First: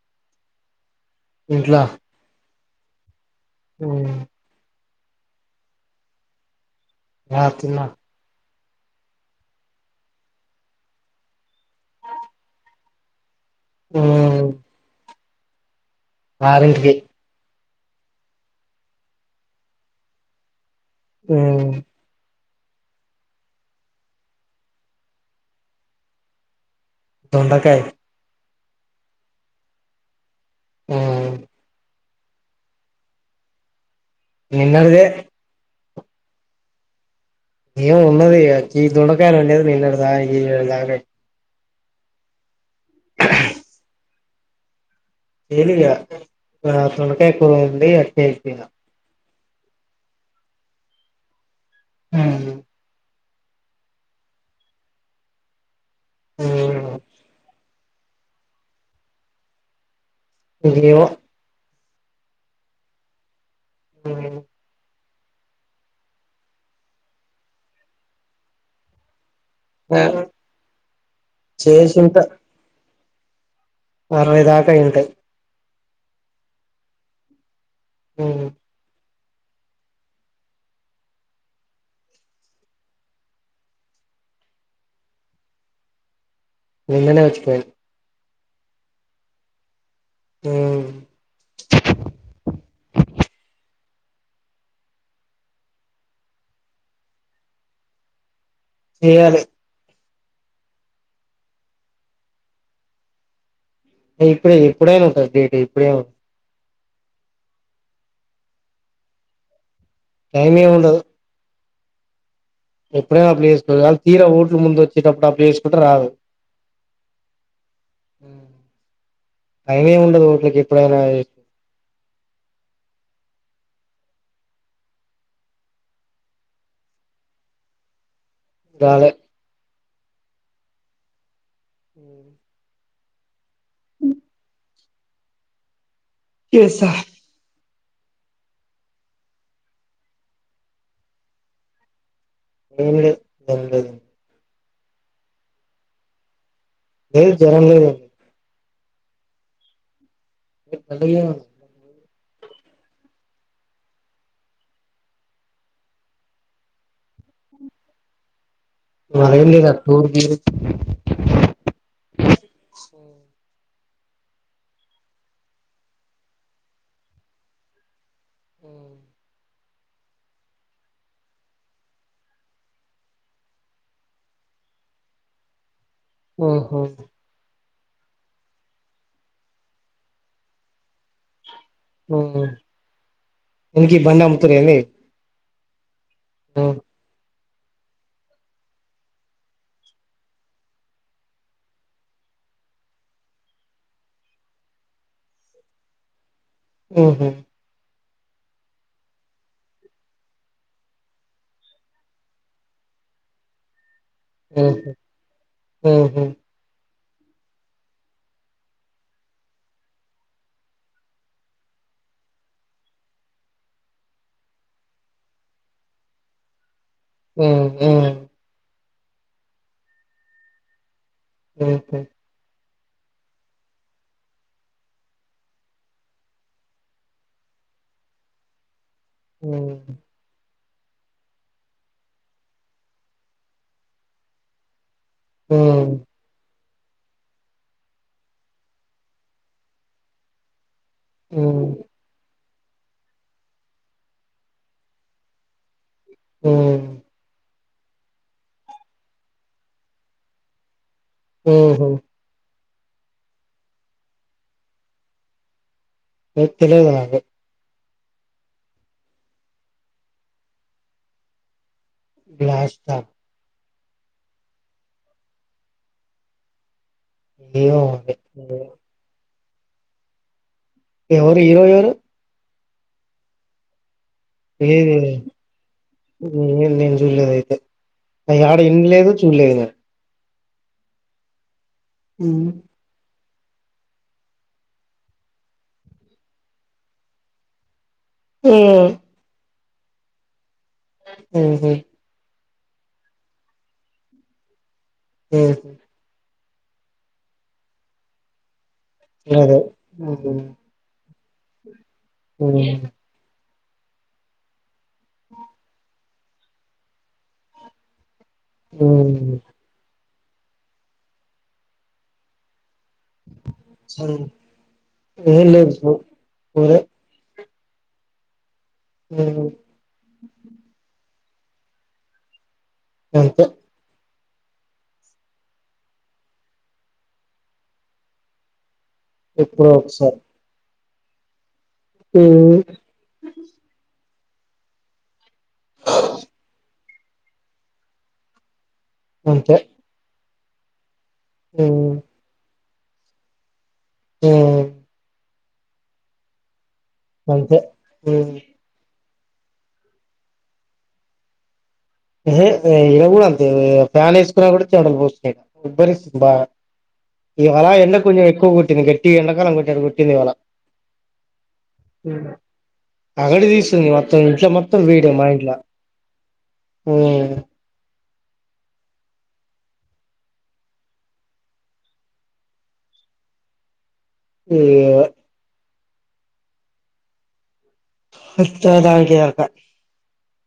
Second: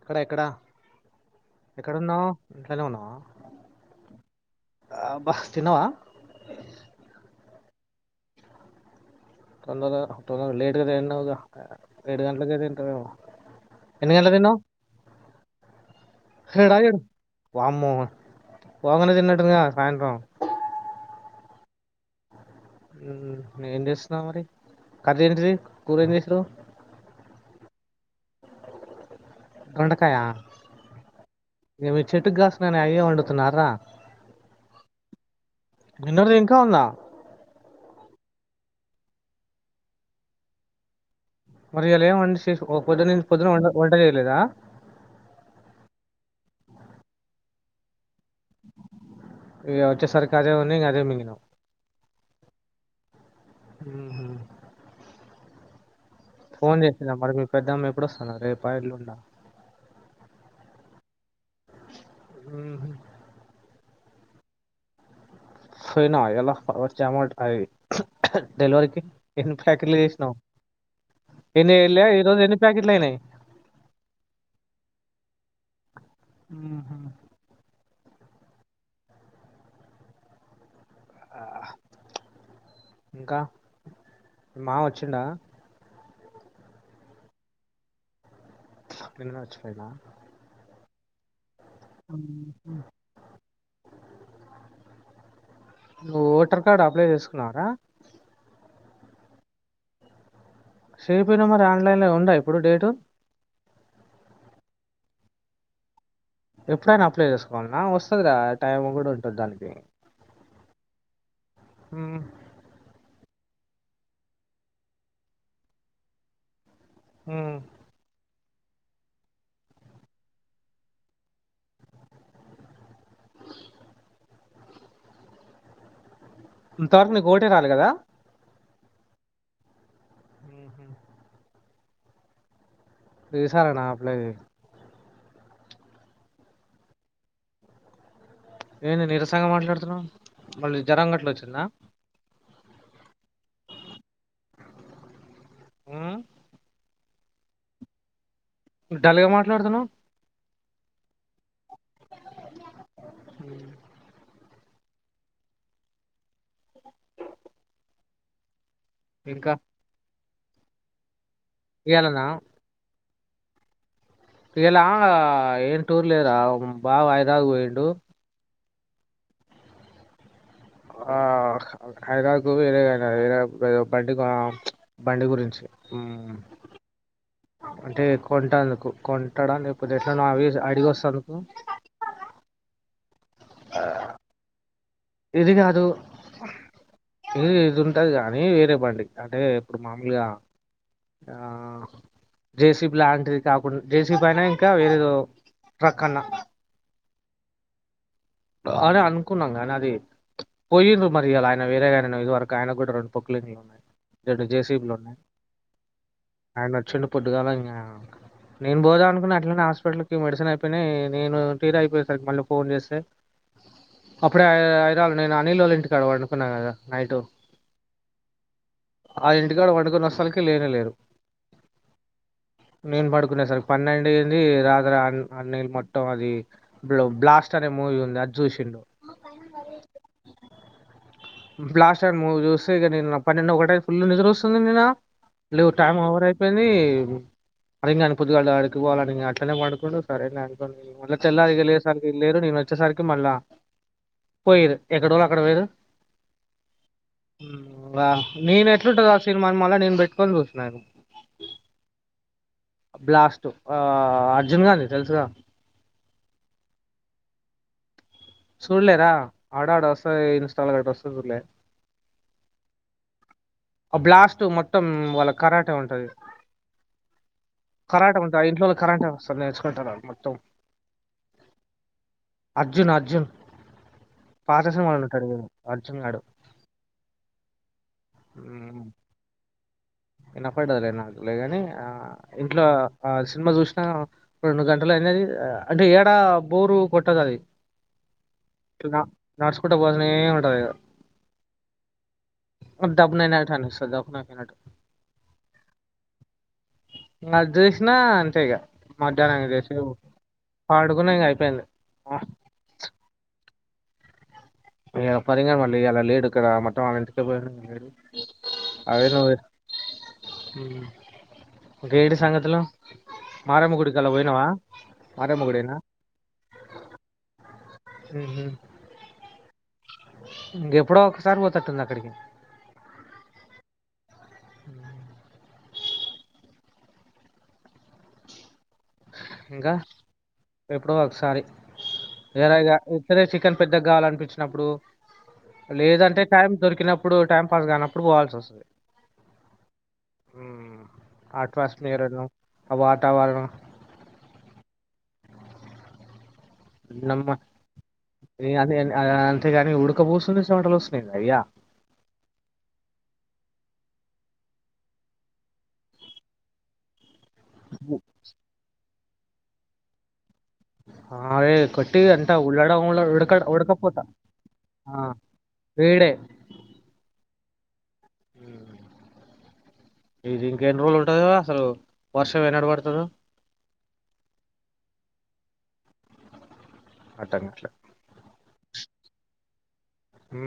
ఎక్కడ ఎక్కడ ఇంట్లో ఎక్కడున్నావు ఇంట్లనే ఉన్నవా. ఉ అబ్బా తిన్నవా? యా తిన్నా. తొందరగా తొందరగా లేట్గా తినవుగా ఏడు గంటలకే తింటవేమో. ఎన్ని గంటలకు ఉమ్ తిన్నవు. ఆరింటికి రాగడు వామ్మో పోంగనే తిన్నట్టుందిగా సాయంత్రం. హ్ నే ఏం చేస్తున్నావు మరి కర్రి ఏంటిది కూర ఏం చేశినవు. దొండకాయ్. దొండకాయా. ఆ మీ చెట్టు గాస్తున్నాయని అయ్యే వండుతున్నారా. నిన్నటిదే. నిన్నటిది ఇంకా ఉందా. ఏమో ఉన్నది ఇగ గీ దొండకాయలు అండింది నిన్నటిదా ఈ రోజుదాక మరి ఇయాలా ఎం వంట చేస్ ఓ పొద్దుంచి పొద్దున వంట వంట చేయలేదా. చేయలే ఇగా ఆ దొండకాయ కూరుంది అట్నే తిన్నా. ఇగ వచ్చేసరికి అదే ఉంది ఇగ అదే మింగినవు. అవును. ఉహ్ ఫోన్ చేసిందా మరి మీ పెద్దమ్మ ఎప్పుడు వస్తున్నది రేపా ఎల్లుండా. ఏమో ఉహ్ ఉ పోయినవా ఇయాలా వచ్చే అమౌంట్ అయి డెలివరికి. ఎన్ని ప్యాకెట్లు చేశినవు ఎన్ని ఎళ్ళాయి చేసుంటా ఈరోజు ఎన్ని ప్యాకెట్లు అయినయి. అరవైదాక అయ్యింటయి. ఉహ్ ఓ ఆ ఇంకా మీ మామ వచ్చిండా? నిన్ననే వచ్చిపోయిండు. నిన్ననే వచ్చిపోయిండా. హ్ అమ్మ్మ్ హ్ నువ్ ఓటర్ కార్డు అప్లై చేసుకున్నారా ఏయాలి శెయ్య పోయినవ్ మర్ ఆన్లైన్ ల ఇగుందా ఇప్పుడు డేటు యేపే ఎప్పుడైనా ఉంటద్ డేట్ ఇప్పుడేమో యెప్పుడైనా అప్లై చేసుకోవాలన్నా వస్తది రా టైం గూడ్ ఉంటద్ దానికి టైమేమ్ ఉండదు హుమ్ ఎప్పుడేనా అప్ల చేసుకోర్ గాన్ తీర ఓట్లు ముంద్ ఒచ్చేటప్పుడ్ అప్లై చేసుకుంటే రాదు హూ ఉ టైమేం ఉండదు ఓట్లక్ ఎప్పుడైనా ఎ ఇంతవరక్ నీక్ ఓటే రాలె గదా రాలె ఆ హ ఉ విసారేనా అప్లది ఎస్సా ఏంది నిరసంగ మాట్లాడుతున్నవ్ మళ్ళీ జరం గట్లోచ్చిందా అదేం లేద్ దెం లేదు అ లేద్ జరం లేదు డల్లుగ మాట్లాడుతుాన్నావు రెప్ పొద్దున్ లేవాలె హు [unintelligible] మరేం ఇంకా లేద్ అక్కో దియే ఇయాలనా శె ఫెలా ఏం టూర్ లేదరా ఒక్ బావాహైద్రావాద్ వోయిండు ఉ ఆ హైదరవాద్ కు వేరే ఏన ఏరే బె బండికా బండి గురించి మ్మ్. ఓహో అంటే కొంటందుకు కొంటడ లేక్ పోతే ఎట్ల నో అవేస్ అడిగొస్తాందుకు ఓ ఎనికి ఈ బండ్ అమ్ముతుర్ ఏంది ఇది కాదు అ ఇది ఇద్ ఉంటది గానీ వేరే బండి అంటే ఇప్పుడు మామూలుగా జ ఆ జేసీబ్ లాంటిది కాకున్ జేసీబయినా ఇంకా వేరేదో ట్రక్ అన్నా ఓహో ఆని అనుకున్నాం గానది పోయ్యిను మరియాల ఆయన వేరేగన ఇది వరక్ ఆయన గ్గూడా రెండ్ పొకులింగ్ లున్నయ్ రెండు ఉహు జేసీబీలున్నయ్ ఉహు ఆయనొచ్చిండు పొద్దుగాలింగా నేను పోదా అనుకు అట్లానే హాస్పిటల్కి మెడిసిన్ అయిపోయినాయి నేను తీర అయిపోయే సరికి మళ్ళీ ఫోన్ చేస్తే. అప్పుడే ఐదుళ్ళ నేను అనిల్ వాళ ఇంటి కడ అనుకున్నాను కదా నైట్. ఊ ఉ. ఆ ఇంటికాడ వండుకొని వస్తలకి లేనే లేరు. ఉహు నేను పడుకునే సరికి పన్నెండు ఏంది రాత్ర అన్నీళ్ళు మొట్టం అది. ఇప్పుడు బ్లాస్ట్ అనే మూవీ ఉంది అది చూసిండు. బ్లాస్ట్ టైం మూవ్ చూస్తేన్న పన్నెండు ఒకట ఫుల్ నిద్ర వస్తుంది ని లేవు టైమ్ఓవర్ అయితే. ని అడిగ కాని పొద్దుగాళ్ళ అడికిపోవాలని అట్నే పడుకుండా సరే కాని. మళ్ళ తెల్లారి ఉ లేసరికి లేరు నేను వచ్చేసరికి. మల్లా పైరు ఎకడ వాళ అక్కడ వైరు. ఆ నేను ఎట్లుంటుంది ఆ సినిమాని మళ్ళ నేను పెట్టుకని చూస్తున్న. ఉహా. బ్లాస్ట్ ఆ అర్జున్ గాండి తెలుసుగా. ఎ తెలీదు నాకు. సుడలే రా ఆడ ఆడ వస్త ఇన్స్టాల్ గ వస్తా చూడలే. గ్లాస్ట. ఆ బ్లాస్ట్ మొత్తం వాళ్ళ కరాట ఉంటది ఏమో కరాట ఉం. మరి ఇంట్లో కరాటే వస్తారని నేర్చుకుంటారు మొత్తం. ఎవరు హీరో ఎవరు. అర్జున్ అర్జున్ పాత ఏది సినిమాల్లో ఉంటాడు చూడు అర్జున్ గడు. నేను చూడలేదు అయితే అ ఆడ ఎంలేదు చూడలేదు నేను. ఈనన్నప్పడదులే నాకు లే ని ఆ ఉమ్ ఇంట్లో ఆ సినిమా చూసినా. రెండు గంటలు అయినది అంటే ఏడా బోరు కొట్టదు అది. తునా నడుచుకుంటా పోతానే ఉంటాది ఇంకా. ఉహ. బ్ నైనాానిస్త దకు నా క [unintelligible] హ. ఇంకా అది చేసినా అంతే ఇక మధ్యాహ్నం అదే చేసి ఉమ్ పాడుకున్న ఇంక అయిపోయింది. ఆ, ఉ. లా పరి కా మళ్ళీ ఇలా లేడు ఇక్కడ మొత్తం వాళ్ ఇంటిక పోయి లేడు అవే నువ్వు. ఉమ్ ఇంకా ఏంటి సంగతులు. మారమ్మ గుడికిలా పోయినావా మారమ్మ ఏం లేదు గుడేనా. బ్రో ఊరే హ ఉ. ఇంకెప్పుడో ఒకసారి పోతట్టుంది అక్కడికి. అంతే. హ ఎప్పుడో ఇంకా ఒకసారి ఎప్పుడో ఒకసారి. హ. సరేగా ఉత్తదే చికెన్ పెద్దగా కావాలనిపించినప్పుడు లేదంటే టైం దొరికినప్. ఇప్పుడు టైం పాస్ కానప్పుడు పోవాల్సి వస్తుంది. అంతే. ఉమ్ అట్మాస్పియరును ఆ వాతావరణం. హ దీనమ్మ అంతే ఉమ్ అంతేగాని ఉడకపోస్తుంది సమటలు వస్తున్నాయి అయ్యా ఏ వె ఇలా కూడా అంతే ఫ్యాన్ వేసుకున్నా కూడా చెమటలు పోస్తున్నాయి. ఉబ్బరిస్తుబా ఇవాలా ఎండ కొంచెం ఎక్కువ కుట్టింది గట్టిగా ఎండకాలం కొట్టింది ఇవాళ అ ఏ కొట్టి అంట ఉళడం ఉల ఉడక అగడి తీస్తుంది ఉడకపోతా మొత్తం ఇంట్లో మొత్తం ఆ వీడే ఉ ఉ ఇది ఇంక ఎన్ని రోజులు ఉంటుంద అసలు వర్షం ఎనడ పడుతదో అయ్యో అట్టంగాట్లా వచ్చే దానికి యొక్క ఊ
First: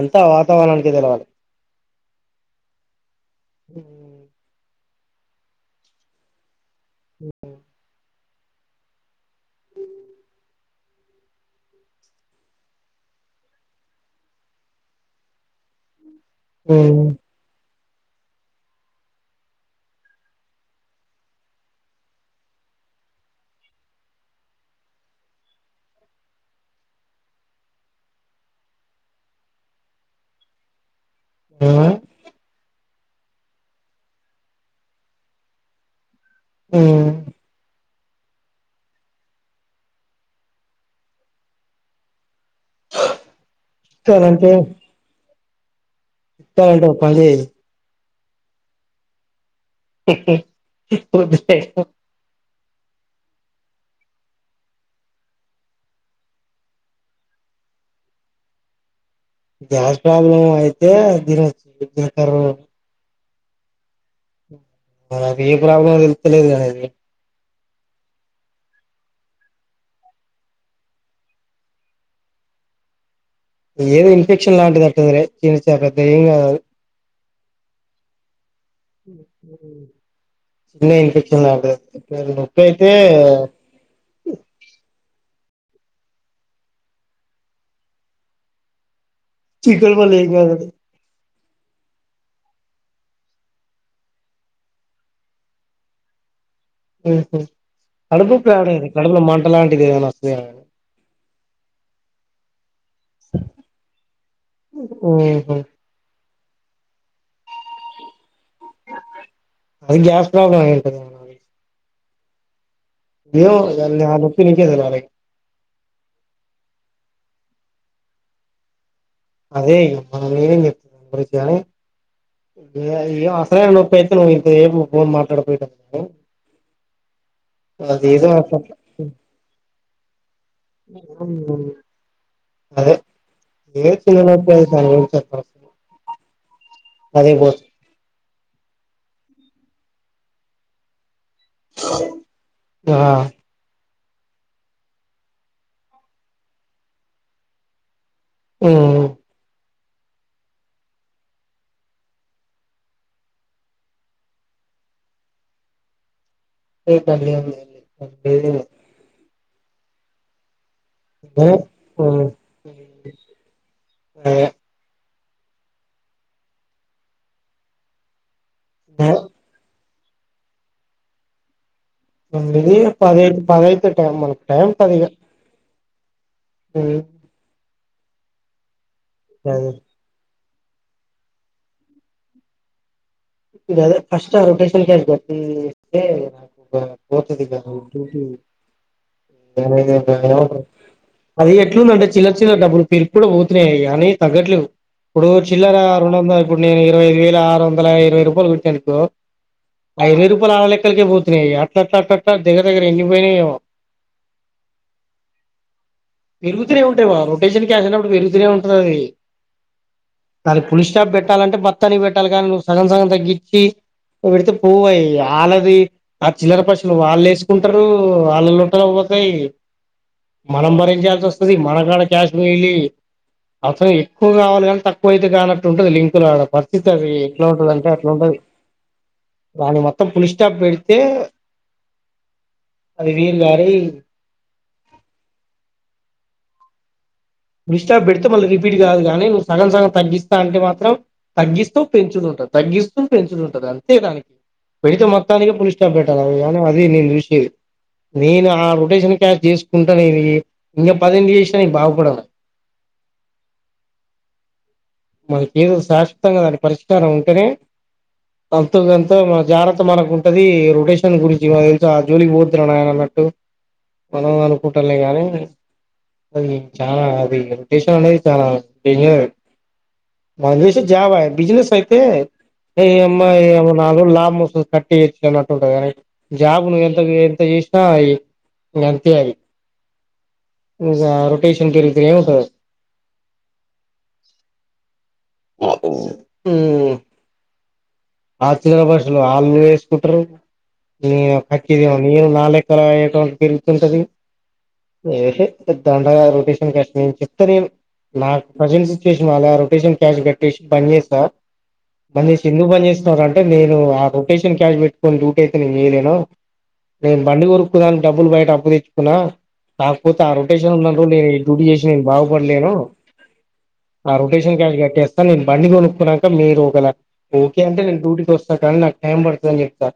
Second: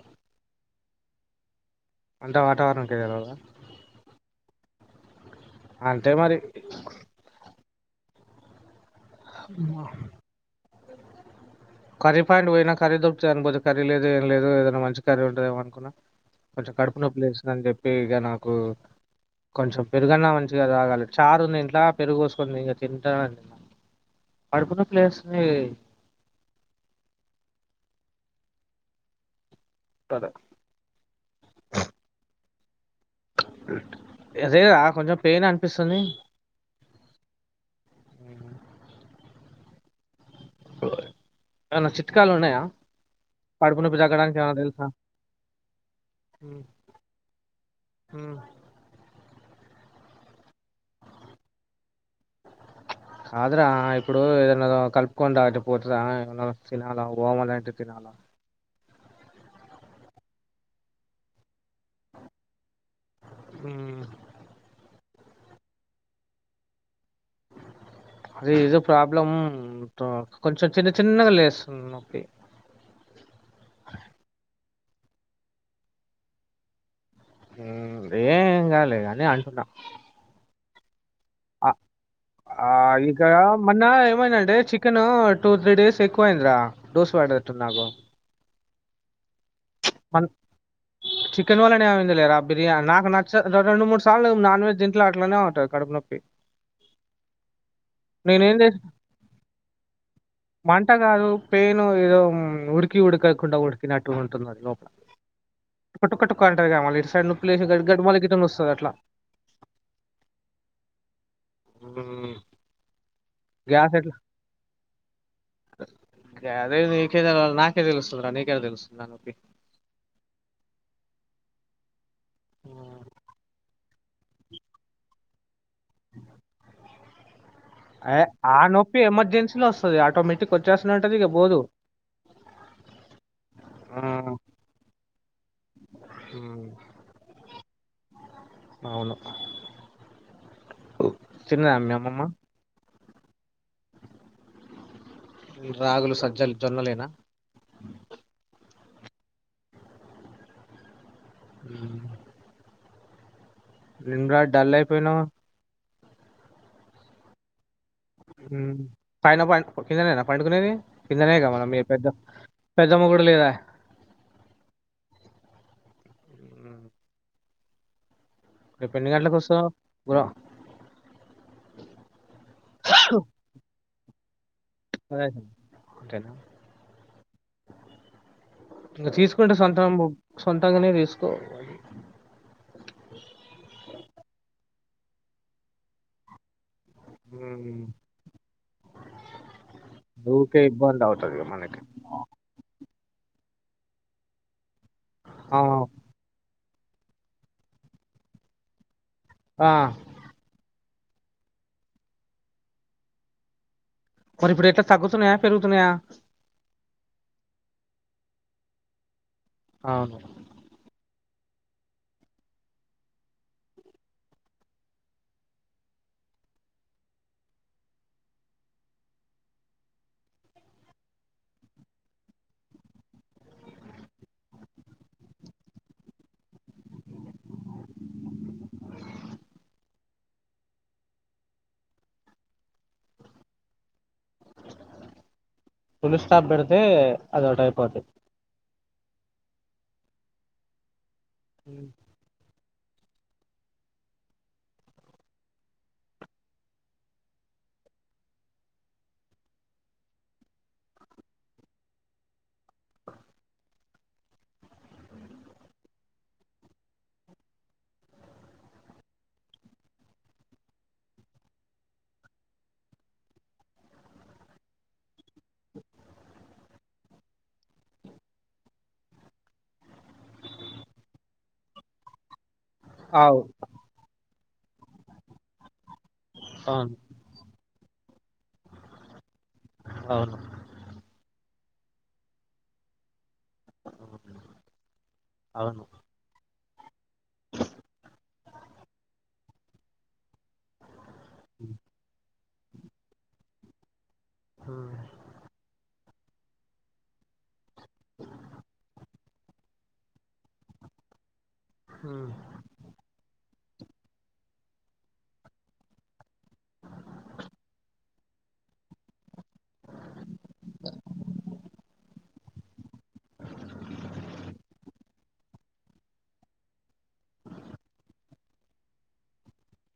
అంతా వాతావరణానికి తెలవాలి అంటా వాతావరణం కే తెల్వద ఉ అంటే మరి ఉ ఉ అమ్మో కర్రీ పాయింట్ పోయినా కర్రీ దొరుకుతాది అనిపోతే కరీ లేదు ఏం లేదు ఏదైనా మంచి కర్రీ ఉంటాది ఏమో అనుకున్నా. కొంచెం కడుపు ఉమ్ నొప్పి లేస్తుందని చెప్పి ఇగ నాకు కొంచెం పెరుగన్నా మంచిగా తాగాలి చారు ఉంది ఇంట్లా పెరుగోసుకుంది ఇంకా తింటా పడుకున్న ప్లేస్ ని గద ఆ అదే రా కొంచెం పెయిన్ అనిపిస్తుంది. హు ఏమన్నా చిట్కాలు ఉన్నాయా, కడుపునొప్పి తగ్గడానికి ఇస్తానంటే ఏమన్నా తెలుసా? హ ఇస్తానంటే ఒక పని చేయి ఉ హ్హ్ కొద్దిసేపు కాదరా ఇప్పుడు ఏదనా కలుపుకొని తాగుతే పోతుందా ఏమన్న తినాలా, గోమలాంటివి తినాలా? గ్యాస్ ప్రాబ్లం అయితే తినొచ్చు దినకారు హ మరి అది ఏ ప్రాబ్లమ్ తెలుత్త లేదు కదా అది అది ఏదో ప్రాబ్లం తో కొంచెం చిన్న చిన్నగా లేస్తుంది నొప్పి ఏదో ఇన్ఫెక్షన్ లాంటిది అంటది రే చని చే పెద్ద ఏం కాదు మ్ రేయ్ ఏం కాదులే కానీ అంటున్న చిన్న ఇన్ఫెక్షన్ అంతే నొప్పి ఆ అయితే ఇక మొన్న ఏమైందండి చికెన్ టూ త్రీ డేస్ ఎక్కువైంది రా దోస పడదట్టు నాకు చికెన్ వల్ల మన ఏమి కాదు అది చికెన్ వల్లనే అయింది లేరా ఆ బిర్యానీ నాకు నచ్చ రెండు మూడు సార్లు నాన్ వెజ్ దింట్లో అట్లానే ఉంటాది కడుపు నొప్పి. ఉహు కడుపునొప్పి నేనేం చేసి స్టార్టయింది కడుపులో మంట లాంటిది ఏమైనా వస్తుంద మంట కాదు పెయిను ఏదో ఉడికి ఉడకకుండా ఉడికినట్టు ఉంటుంది అది లోపల ఊహు ఒక్కొక్కటి ఉంటాది కదా మళ్లీ ఇటు సైడ్ నొప్పి గడిమళగి వస్తది అట్లా అది గ్యాస్ ప్రాబ్లం అయింటది ఉ ఏమో ఇగ ఆ నొప్పి నీకే తెలియాలి గదే నీకెలా తెలియదు నాకే తెలియాలి నీకెలా తెలుస్తుంది నొప్పి అదే ఏమేమి చెప్పు తున్నాను వస్తనే ఉన్నాయి ఇంత ఏమి ఫోన్ మాట్లాడపోయ అది ఏదో అట్లా ఆ నొప్పి ఎమర్జెన్సలో వస్తది టోమటిక్ వచ్చేస్తూనే ఉంటది ఈగ పోదు అదే ఏ చిన్న నొప్పి ఉ అదే పోతది అవును తిన్నదా మీ అమ్మమ్మ ఆ రాగులు సజ్జలు జొన్నలేనా ఉ ఉ ఏం రా డల్ అయిపోయిన్ లేదా అండి పైనా పడుకు కిందన పడుకునేది కిందనే అదే కదా మీ బెడ్ పెద్దమ్ ముగగుడు లేదా ఏ ఉమ్. రేపు ఎన్ని అదే గంటలకు వస్తావు బ్రో తోమీదీ పది పదయితే టైమ్ మనకి టైం పది అంటే అంతేనా ఉ ఇంకా తీసుకుంటే సొంత సొంతంగానే తీసుకో అదే ఫస్ట్ ఆ రొటేషన్ కజ్ కొట్టి నాకు పోతాదికా ఉహు ఊకే ఉ ఇబ్బంది అవుతది ఇగ అది మనకి ఎట్లుంది అంటే చిల్లర చిల్లర డబ్బులు ఎప్పుడు కూడా పోతున్నాయి కని తగ్గట్లేదు ఇప్పుడు ఆ చిల్లర ఇప్పుడు నేను ఇరవ ఐదు వే ఆరు వందల ఇరవై రూపాయలు కొట్టిన అనుకో ఆ ఐదు వేలు రూపాయలు ఆ లెక్కలక పోతున్నాయి అట్లా అట్లాట్ల దగ్గర దగ్గర ఎన్నిపోయినాయో మరి ఇప్పుడు ఎట్లా తగ్గుతున్నాయా పెరుగుతున్నాయా పెరుగుతూనే ఉంటాయి బావ రొటేషన్ క్యాసినప్పుడు పెరుగుతూనే ఉంటుంది అది అవును దానికి పులిస్స్టాప్ పెట్టాలంటే బత్తాన్ని పెట్టాలి కానీ నువ్వు సగ సగం తగ్గిచ్చి అట్ల పెడితే పోవు అవి ఆళ్లది ఆ చిల్లర పైసలు వాళ్ళు వేసుకుంటారు వాళ్ళల్లోంటారు పోతాయి మనం భరించాల్సి వస్తుంది మనకాడ క్యాష్ మిగిలి అసలు ఎక్కువ కావాలి కానీ తక్కువ అయితే కానట్టు ఉంటుది లింకులు ఆడ పరిస్థితి అది ఎట్లా ఉంటుంది అంటే ఉండదు దాని మొత్తం పులిస్ స్టాప్ పెడితే అది వీరుగారి పులి స్టాప్ బెడితే పులి స్టాప్ పెడితే మళ్ళీ రిపీట్ కాదు కానీ నువ్వు సగం సగం తగ్గిస్తా అంటే మాత్రం తగ్గిస్తూ పెంచుతుంటది తగ్గిస్తూ పెంచుతుంటది అంతే గాని పెడితే మొత్తానికి పులిస్టాప్ పెట్టాలా అవి యాదో నేను చూసి నేను ఆ రొటేషన్ క్యాస్ చేసుకుంటా అనేదీ ఇంకా పదేళ్లు చేసిన నేను బాగుపడను. మనకి ఏదో శాశ్వతంగా దాని పరిష్కారం ఉంటెనే అంతో కొంతా జాగ్రత్త మనకు ఉంటదీ రొటేషనల్ గురించి వాళ్లంతా జోలికి పోద్దు నాన్న అన్నట్టు ట్టు మనం అనుకుంటలే గానీ అది చాలా అది రొటేషన్ అనేది చాలా డేంజర్ అది నాకు తెలిసి జావ బిజినస్ అయితే ఏమ్మా అవు యావ నాలుగు రోజులు లాభం వస్సుది కట్టి ఎత్తుకన్న పోతా గాని జాబు నువ్వు అవును ఎంత ఏంత చేస్నా అయి ఇంగ అంతే అయి అవును అవును ఇంగా రొటేషన్ కెల్తునే ఉంటా పరమ బిల్దులోనికి నాకూ ఊ ఆ చీరల వరుసని వాళ్లే ఏసుకుంటరూ ఇగ కట్టేది వాల్ మీరు మా లెక్కలా బయట పెరుగుతుంటదీ ఉమ్. ఏహె పద్దాన్ నా రొటేషన్ దాని గురించి చెప్తరే నా కజిన్స్ కి ఉ అలా రొటేషన్ క్యాష్ కట్టేసి పని చేస్తా పన్ ఉమ్ చేసి ఎందుకు పన్ చేస్ ఇంత కంటే నేనూ ఆ రొటేషన్ క్యాష్ పెట్కొని డూటీ అయితే నేను చెయ్లేనా నేను బండి కొనుక్కోగల్ను డబ్బులు బయట అప్పు తెచ్చుకునా కాక్పోతే ఆ రొటేషన్ ఉన్నన్ రోజులు నే డ్యూటీ చేసినా బాగ్ వద్లైనూ ఆ రొటేషన్ క్యాష్ కట్టేస్త నేన్ బండి కొనుక్కునాక మీరు ఒకలా ఓకే అంటే నేను డ్యూటీకి వస్తా కానీ నాకు టైం పడతదని చెప్తా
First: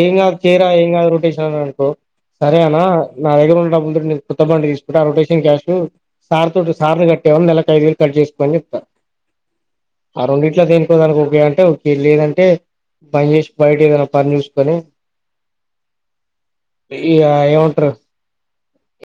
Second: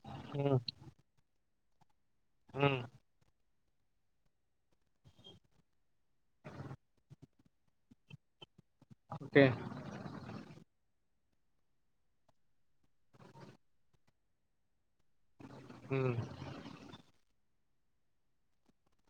ఏం కాదు చేరా ఏం కాదు రొటేష్ త ననుకో సరే ఉమ్ అనా నా దగ్గర ఉన్న డబ్బుల్ తో నీది కొత్త బండి తీసుకుంటా ఆ రొటేషన్ క్యాషు సార్ తోటి సార్ని కట్టేయమను నెలకు ఐదు వేలు కట్ చేసుకోని ఒకే ఆ రొండిట్లో దేనికోదానికి ఒప్పీ అంటే ఒకే లేదంటే పని చేసి బయట ఏదైనా పని చూసుకొని మ్ ఇ యా ఏమంటరు